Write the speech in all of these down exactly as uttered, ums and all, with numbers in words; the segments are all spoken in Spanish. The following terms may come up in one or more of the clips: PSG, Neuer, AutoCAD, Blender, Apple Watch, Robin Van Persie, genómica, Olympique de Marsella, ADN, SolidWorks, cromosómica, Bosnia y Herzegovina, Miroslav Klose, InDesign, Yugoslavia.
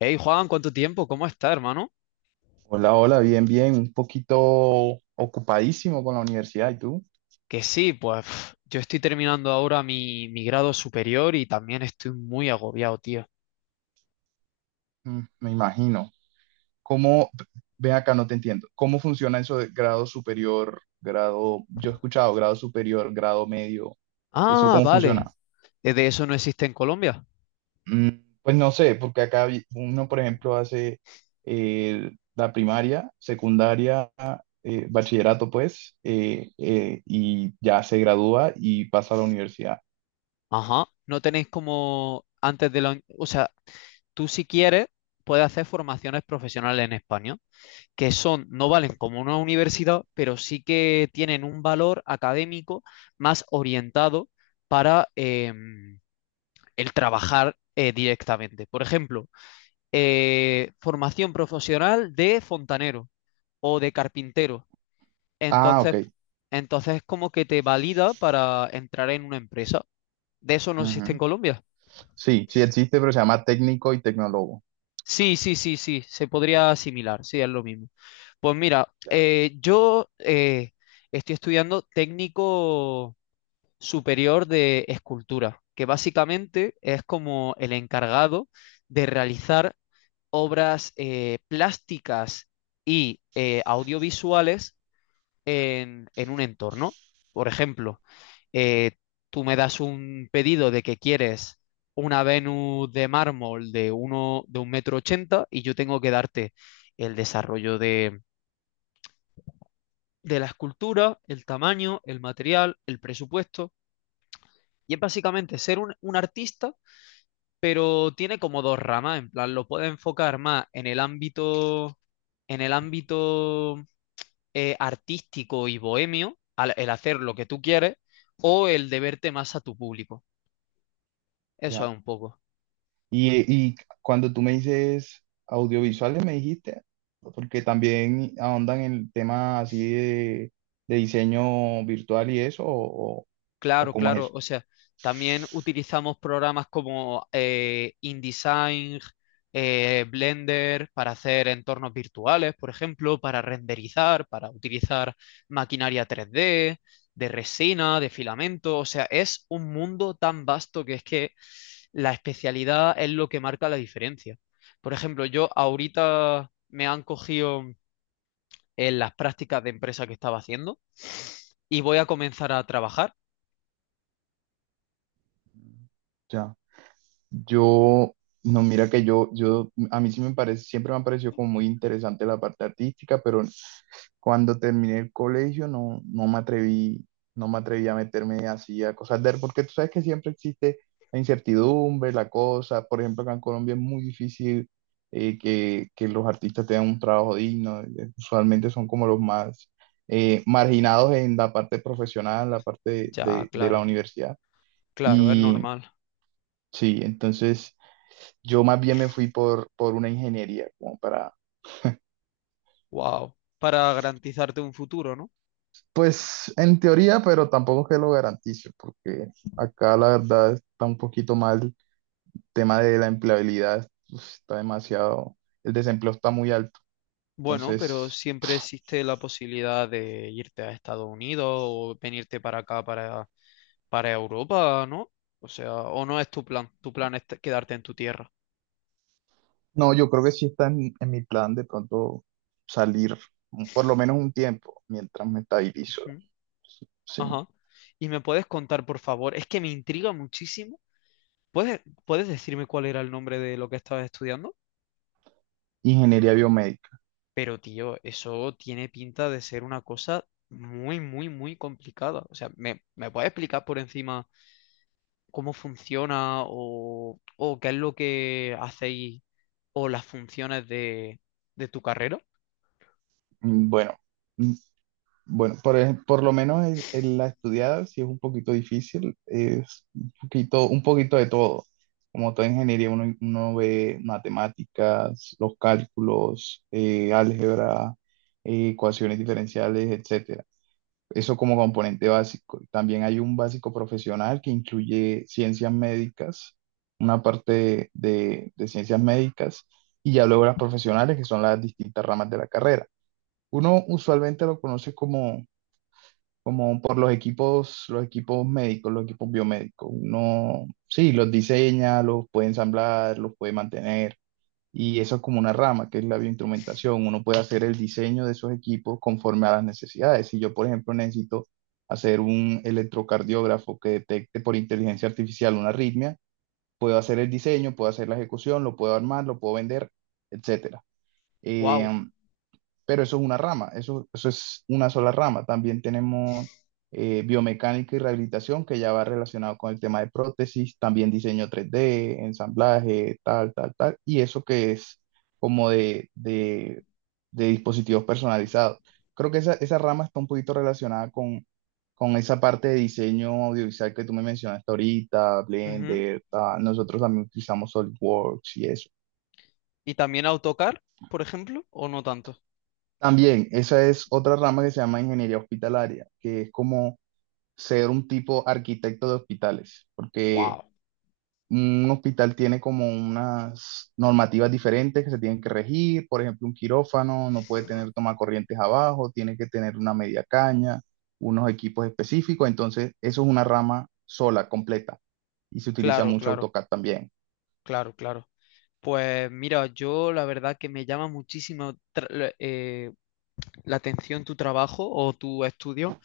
Hey Juan, ¿cuánto tiempo? ¿Cómo está, hermano? Hola, hola, bien, bien, un poquito ocupadísimo con la universidad. ¿Y tú? Que sí, pues pf, yo estoy terminando ahora mi, mi grado superior y también estoy muy agobiado, tío. Mm, me imagino. ¿Cómo, ven acá, no te entiendo. ¿Cómo funciona eso de grado superior, grado? Yo he escuchado grado superior, grado medio. ¿Eso Ah, cómo vale. funciona? Eh, ¿De eso no existe en Colombia? Mm, pues no sé, porque acá vi- uno, por ejemplo, hace eh, la primaria, secundaria, eh, bachillerato, pues, eh, eh, y ya se gradúa y pasa a la universidad. Ajá. No tenéis como antes de la... uni- O sea, tú si quieres puedes hacer formaciones profesionales en España, que son, no valen como una universidad, pero sí que tienen un valor académico más orientado para em, el trabajar eh, directamente. Por ejemplo, eh, formación profesional de fontanero o de carpintero. Ah, ok. Entonces, entonces como que te valida para entrar en una empresa. ¿De eso no existe en Colombia? Sí, sí existe, pero se llama técnico y tecnólogo. Sí, sí, sí, sí, se podría asimilar, sí, es lo mismo. Pues mira, Ya, eh, yo eh, estoy estudiando técnico superior de escultura, que básicamente es como el encargado de realizar obras eh, plásticas y eh, audiovisuales en, en, un entorno. Por ejemplo, eh, tú me das un pedido de que quieres una Venus de mármol de, uno, de un metro ochenta y yo tengo que darte el desarrollo de, de la escultura, el tamaño, el material, el presupuesto. Y es básicamente ser un, un artista, pero tiene como dos ramas. En plan, lo puede enfocar más en el ámbito, en el ámbito eh, artístico y bohemio, al- el hacer lo que tú quieres, o el deberte más a tu público. Eso es ya. un poco. Y, y cuando tú me dices audiovisuales, me dijiste, porque también ahondan en el tema así de, de diseño virtual y eso, o, o- o Claro, cómo es claro. eso. O sea, también utilizamos programas como eh, InDesign, eh, Blender para hacer entornos virtuales, por ejemplo, para renderizar, para utilizar maquinaria tres D, de resina, de filamento. O sea, es un mundo tan vasto que es que la especialidad es lo que marca la diferencia. Por ejemplo, yo ahorita me han cogido en las prácticas de empresa que estaba haciendo y voy a comenzar a trabajar. Ya. Yo, no, mira que yo, yo, a mí sí me parece, siempre me ha parecido como muy interesante la parte artística, pero cuando terminé el colegio no, no me atreví, no me atreví a meterme así a cosas de, porque tú sabes que siempre existe la incertidumbre, la cosa. Por ejemplo, acá en Colombia es muy difícil, eh, que, que los artistas tengan un trabajo digno. eh, Usualmente son como los más eh, marginados en la parte profesional, la parte de, Ya, de- de la claro. universidad. Claro, es Y normal. sí, entonces yo más bien me fui por, por una ingeniería, como para. Wow. Para garantizarte un futuro, ¿no? Pues en teoría, pero tampoco que lo garantice, porque acá la verdad está un poquito mal el tema de la empleabilidad, pues, está demasiado, el desempleo está muy alto. Bueno, pero Entonces, siempre existe la posibilidad de irte a Estados Unidos o venirte para acá, para, para Europa, ¿no? O sea, o no es tu plan. Tu plan es te- quedarte en tu tierra. no, yo creo que sí está en, en mi plan de pronto salir un- por lo menos un tiempo mientras me estabilizo. Ujú. Sí. Ajá. ¿Y me puedes contar, por favor? Es que me intriga muchísimo. ¿Puedes, puedes decirme cuál era el nombre de lo que estabas estudiando? Ingeniería biomédica. Pero, tío, eso tiene pinta de ser una cosa muy, muy, muy complicada. O sea, ¿me, me puedes explicar por encima cómo funciona o, o qué es lo que hacéis o las funciones de, de tu carrera? Mm, Bueno, Bueno, por, ej- por lo menos en, en la estudiada sí es un poquito difícil, es un poquito, un poquito de todo. Como toda ingeniería, uno, uno ve matemáticas, los cálculos, eh, álgebra, eh, ecuaciones diferenciales, etcétera. Eso como componente básico. También hay un básico profesional que incluye ciencias médicas, una parte de, de ciencias médicas, y ya luego las profesionales, que son las distintas ramas de la carrera. Uno usualmente lo conoce como como por los equipos, los equipos médicos, los equipos biomédicos. Uno, sí, los diseña, los puede ensamblar, los puede mantener, y eso es como una rama, que es la bioinstrumentación. Uno puede hacer el diseño de esos equipos conforme a las necesidades. Si yo, por ejemplo, necesito hacer un electrocardiógrafo que detecte por inteligencia artificial una arritmia, puedo hacer el diseño, puedo hacer la ejecución, lo puedo armar, lo puedo vender, etcétera. Eh, Wow. pero eso es una rama, eso, eso es una sola rama. También tenemos eh, biomecánica y rehabilitación, que ya va relacionado con el tema de prótesis, también diseño tres d ensamblaje, tal, tal, tal, y eso que es como de, de, de dispositivos personalizados. Creo que esa, esa rama está un poquito relacionada con, con esa parte de diseño audiovisual que tú me mencionaste ahorita, Blender, tal. Nosotros también utilizamos SolidWorks y eso. ¿Y también AutoCAD, por ejemplo, o no tanto? También, esa es otra rama que se llama ingeniería hospitalaria, que es como ser un tipo arquitecto de hospitales, porque Wow. un hospital tiene como unas normativas diferentes que se tienen que regir, por ejemplo, un quirófano no puede tener tomacorrientes abajo, tiene que tener una media caña, unos equipos específicos, entonces eso es una rama sola, completa, y se utiliza Claro, mucho claro, AutoCAD también. claro, claro. Pues mira, yo la verdad que me llama muchísimo eh, la atención tu trabajo o tu estudio,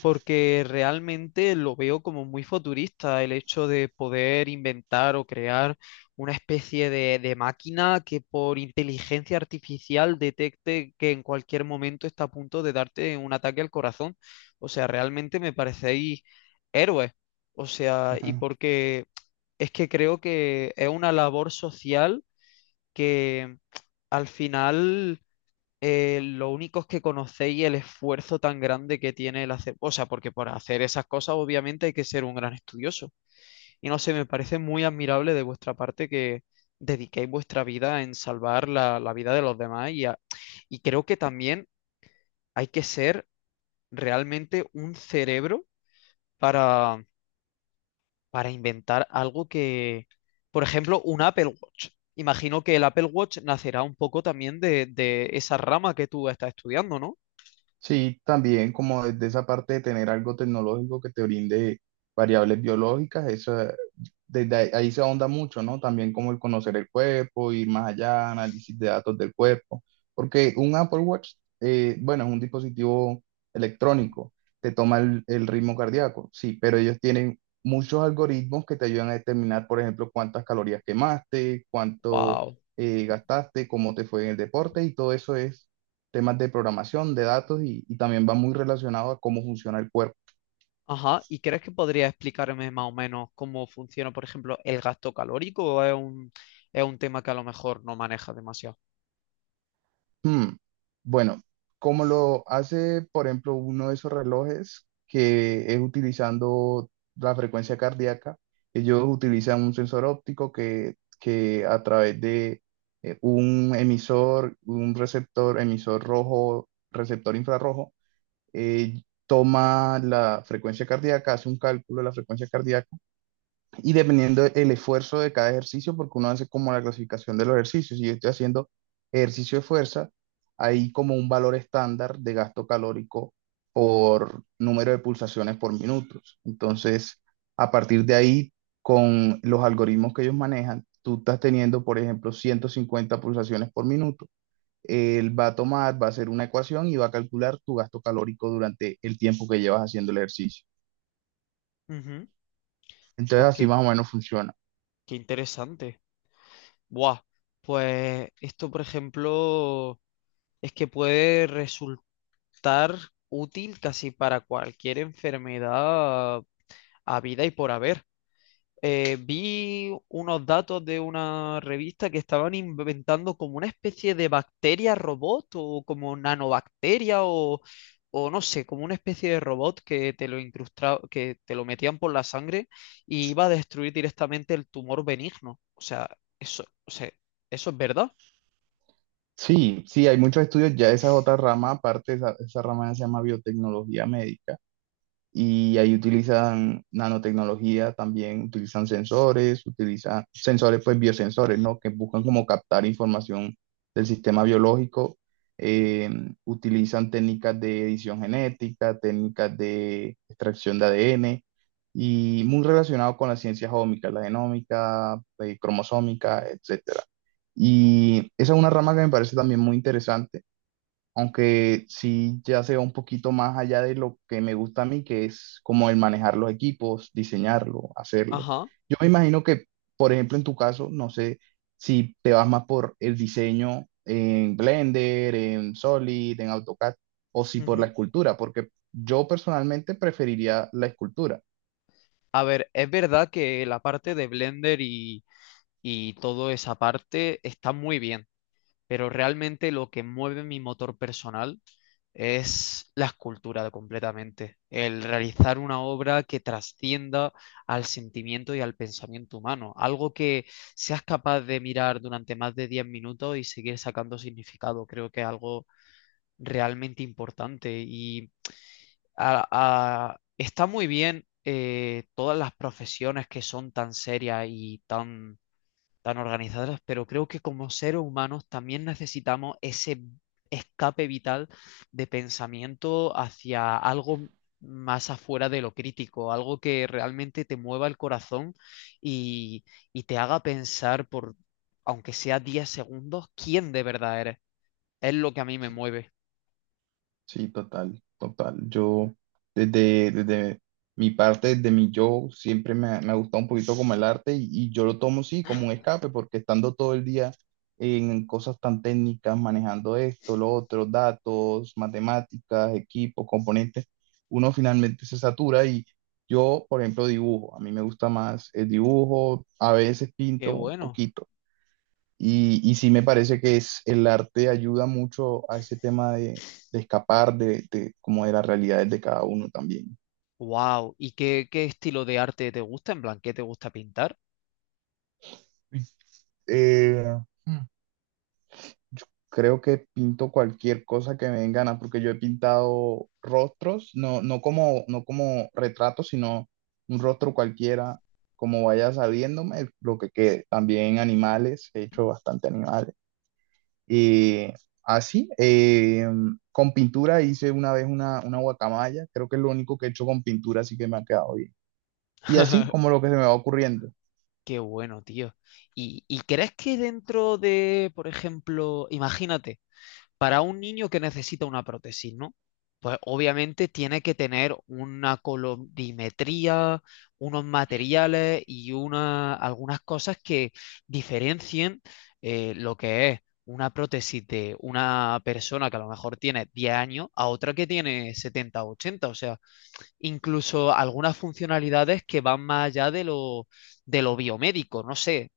porque realmente lo veo como muy futurista el hecho de poder inventar o crear una especie de, de máquina que por inteligencia artificial detecte que en cualquier momento está a punto de darte un ataque al corazón. O sea, realmente me parecéis héroes. O sea, y porque es que creo que es una labor social que al final eh, lo único es que conocéis el esfuerzo tan grande que tiene el hacer, o sea, porque para hacer esas cosas obviamente hay que ser un gran estudioso. Y no sé, me parece muy admirable de vuestra parte que dediquéis vuestra vida en salvar la, la vida de los demás y, a- y creo que también hay que ser realmente un cerebro para, para inventar algo que, por ejemplo, un Apple Watch. Imagino que el Apple Watch nacerá un poco también de, de esa rama que tú estás estudiando, ¿no? Sí, también como desde esa parte de tener algo tecnológico que te brinde variables biológicas, eso, eh, desde ahí, ahí se ahonda mucho, ¿no? También como el conocer el cuerpo, ir más allá, análisis de datos del cuerpo, porque un Apple Watch, eh, bueno, es un dispositivo electrónico, te toma el, el ritmo cardíaco, sí, pero ellos tienen muchos algoritmos que te ayudan a determinar, por ejemplo, cuántas calorías quemaste, cuánto Wow. eh, gastaste, cómo te fue en el deporte, y todo eso es temas de programación, de datos, y, y también va muy relacionado a cómo funciona el cuerpo. Ajá, ¿y crees que podría explicarme más o menos cómo funciona, por ejemplo, el gasto calórico o es un, es un tema que a lo mejor no maneja demasiado? Hmm, Bueno, Como lo hace, por ejemplo, uno de esos relojes, que es utilizando la frecuencia cardíaca. Ellos utilizan un sensor óptico que, que a través de eh, un emisor, un receptor, emisor rojo, receptor infrarrojo, eh, toma la frecuencia cardíaca, hace un cálculo de la frecuencia cardíaca, y dependiendo el esfuerzo de cada ejercicio, porque uno hace como la clasificación de los ejercicios. Si yo estoy haciendo ejercicio de fuerza, hay como un valor estándar de gasto calórico por número de pulsaciones por minutos. Entonces, a partir de ahí, con los algoritmos que ellos manejan, tú estás teniendo, por ejemplo, ciento cincuenta pulsaciones por minuto. Él va a tomar, va a hacer una ecuación y va a calcular tu gasto calórico durante el tiempo que llevas haciendo el ejercicio. Ujú. Entonces, Pues así qué, más o menos funciona. qué interesante. Buah, pues esto, por ejemplo, es que puede resultar útil casi para cualquier enfermedad a vida y por haber. eh, vi unos datos de una revista que estaban inventando como una especie de bacteria robot o como nanobacteria o, o no sé, como una especie de robot que te lo incrustaba, que te lo metían por la sangre y iba a destruir directamente el tumor benigno. O sea, eso, o sea, eso es verdad. Sí, sí, hay muchos estudios. Ya esa es otra rama, aparte esa, esa rama se llama biotecnología médica, y ahí utilizan nanotecnología también, utilizan sensores, utilizan sensores, pues biosensores, ¿no? Que buscan como captar información del sistema biológico, eh, utilizan técnicas de edición genética, técnicas de extracción de A D N, y muy relacionado con las ciencias ómicas, la genómica, eh, cromosómica, etcétera. Y esa es una rama que me parece también muy interesante, aunque sí ya se va un poquito más allá de lo que me gusta a mí, que es como el manejar los equipos, diseñarlo, hacerlo. Ajá. Yo me imagino que, por ejemplo, en tu caso, no sé si te vas más por el diseño en Blender, en Solid, en AutoCAD, o si por la ujú. escultura, porque yo personalmente preferiría la escultura. A ver, es verdad que la parte de Blender y, y toda esa parte está muy bien, pero realmente lo que mueve mi motor personal es la escultura completamente, el realizar una obra que trascienda al sentimiento y al pensamiento humano, algo que seas capaz de mirar durante más de diez minutos y seguir sacando significado, creo que es algo realmente importante y a- a- está muy bien eh, todas las profesiones que son tan serias y tan tan organizadas, pero creo que como seres humanos también necesitamos ese escape vital de pensamiento hacia algo más afuera de lo crítico, algo que realmente te mueva el corazón y, y te haga pensar por, aunque sea diez segundos, quién de verdad eres. Es lo que a mí me mueve. Sí, total, total. Yo, desde, desde mi parte, desde mi yo, siempre me, ha me ha gustado un poquito como el arte, y, y yo lo tomo, sí, como un escape, porque estando todo el día en cosas tan técnicas, manejando esto, lo otro, datos, matemáticas, equipos, componentes, uno finalmente se satura, y yo, por ejemplo, dibujo. A mí me gusta más el dibujo, a veces Qué pinto un bueno. poquito. Y, y sí me parece que es, el arte ayuda mucho a ese tema de, de escapar de, de como de las realidades de cada uno también. Wow. ¿Y qué, qué estilo de arte te gusta? ¿En plan, qué te gusta pintar? Eh, Mm. Creo que pinto cualquier cosa que me den ganas, porque yo he pintado rostros, no, no como, no como retratos, sino un rostro cualquiera, como vaya saliéndome, lo que quede. También animales, he hecho bastante animal. Eh, así, eh, con pintura hice una vez una, una guacamaya, creo que es lo único que he hecho con pintura así que me ha quedado bien. Y así como lo que se me va ocurriendo. Qué bueno, tío. ¿Y, y crees que dentro de, por ejemplo, imagínate, para un niño que necesita una prótesis, ¿no? Pues obviamente tiene que tener una colorimetría, unos materiales y una, algunas cosas que diferencien eh, lo que es una prótesis de una persona que a lo mejor tiene diez años a otra que tiene setenta o ochenta. O sea, incluso algunas funcionalidades que van más allá de lo, de lo biomédico, no sé.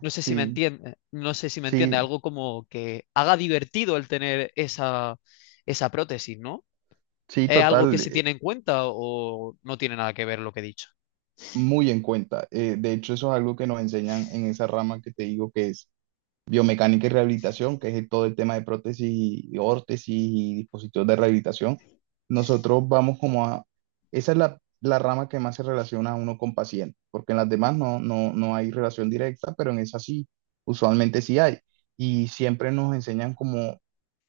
No sé si me Sí, entiende, no sé si me entiende, sí, algo como que haga divertido el tener esa, esa prótesis, ¿no? sí, ¿Es algo que total, se eh, tiene en cuenta o no tiene nada que ver lo que he dicho? muy en cuenta. Eh, de hecho, eso es algo que nos enseñan en esa rama que te digo, que es biomecánica y rehabilitación, que es todo el tema de prótesis y órtesis y dispositivos de rehabilitación. Nosotros vamos como a, esa es la, la rama que más se relaciona a uno con paciente, porque en las demás no, no, no hay relación directa, pero en esa sí, usualmente sí hay. Y siempre nos enseñan como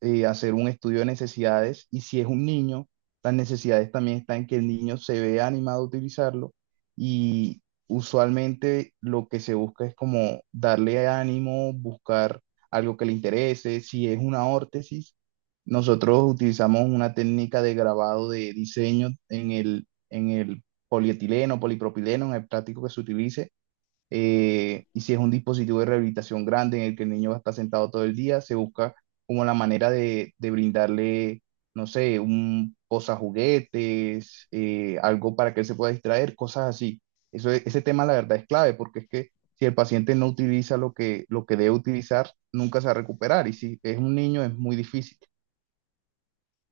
eh, hacer un estudio de necesidades, y si es un niño, las necesidades también están en que el niño se vea animado a utilizarlo, y usualmente lo que se busca es como darle ánimo, buscar algo que le interese. Si es una órtesis, nosotros utilizamos una técnica de grabado de diseño en el, en el polietileno, polipropileno, en el plástico que se utilice. Eh, y si es un dispositivo de rehabilitación grande en el que el niño va a estar sentado todo el día, se busca como la manera de, de brindarle, no sé, un posajuguetes, eh, algo para que él se pueda distraer, cosas así. Eso, es- ese tema la verdad es clave, porque es que si el paciente no utiliza lo que, lo que debe utilizar, nunca se va a recuperar, y si es un niño es muy difícil.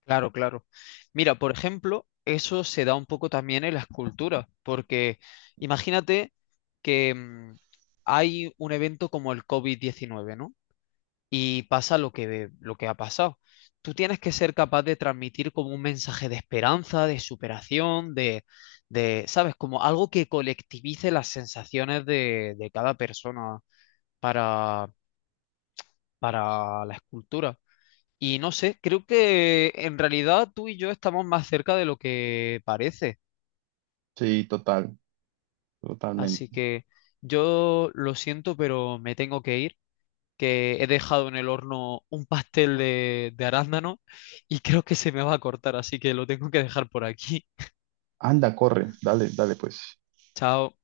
Claro, claro. Mira, por ejemplo, eso se da un poco también en la escultura, porque imagínate que mm, hay un evento como el covid diecinueve, ¿no? Y pasa lo que, lo que ha pasado. Tú tienes que ser capaz de transmitir como un mensaje de esperanza, de superación, de, de, ¿sabes? Como algo que colectivice las sensaciones de, de cada persona para, para la escultura. Y no sé, creo que en realidad tú y yo estamos más cerca de lo que parece. Sí, total, totalmente. Así que yo lo siento, pero me tengo que ir. Que he dejado en el horno un pastel de, de arándano y creo que se me va a cortar, así que lo tengo que dejar por aquí. Anda, corre, dale, dale pues. Chao.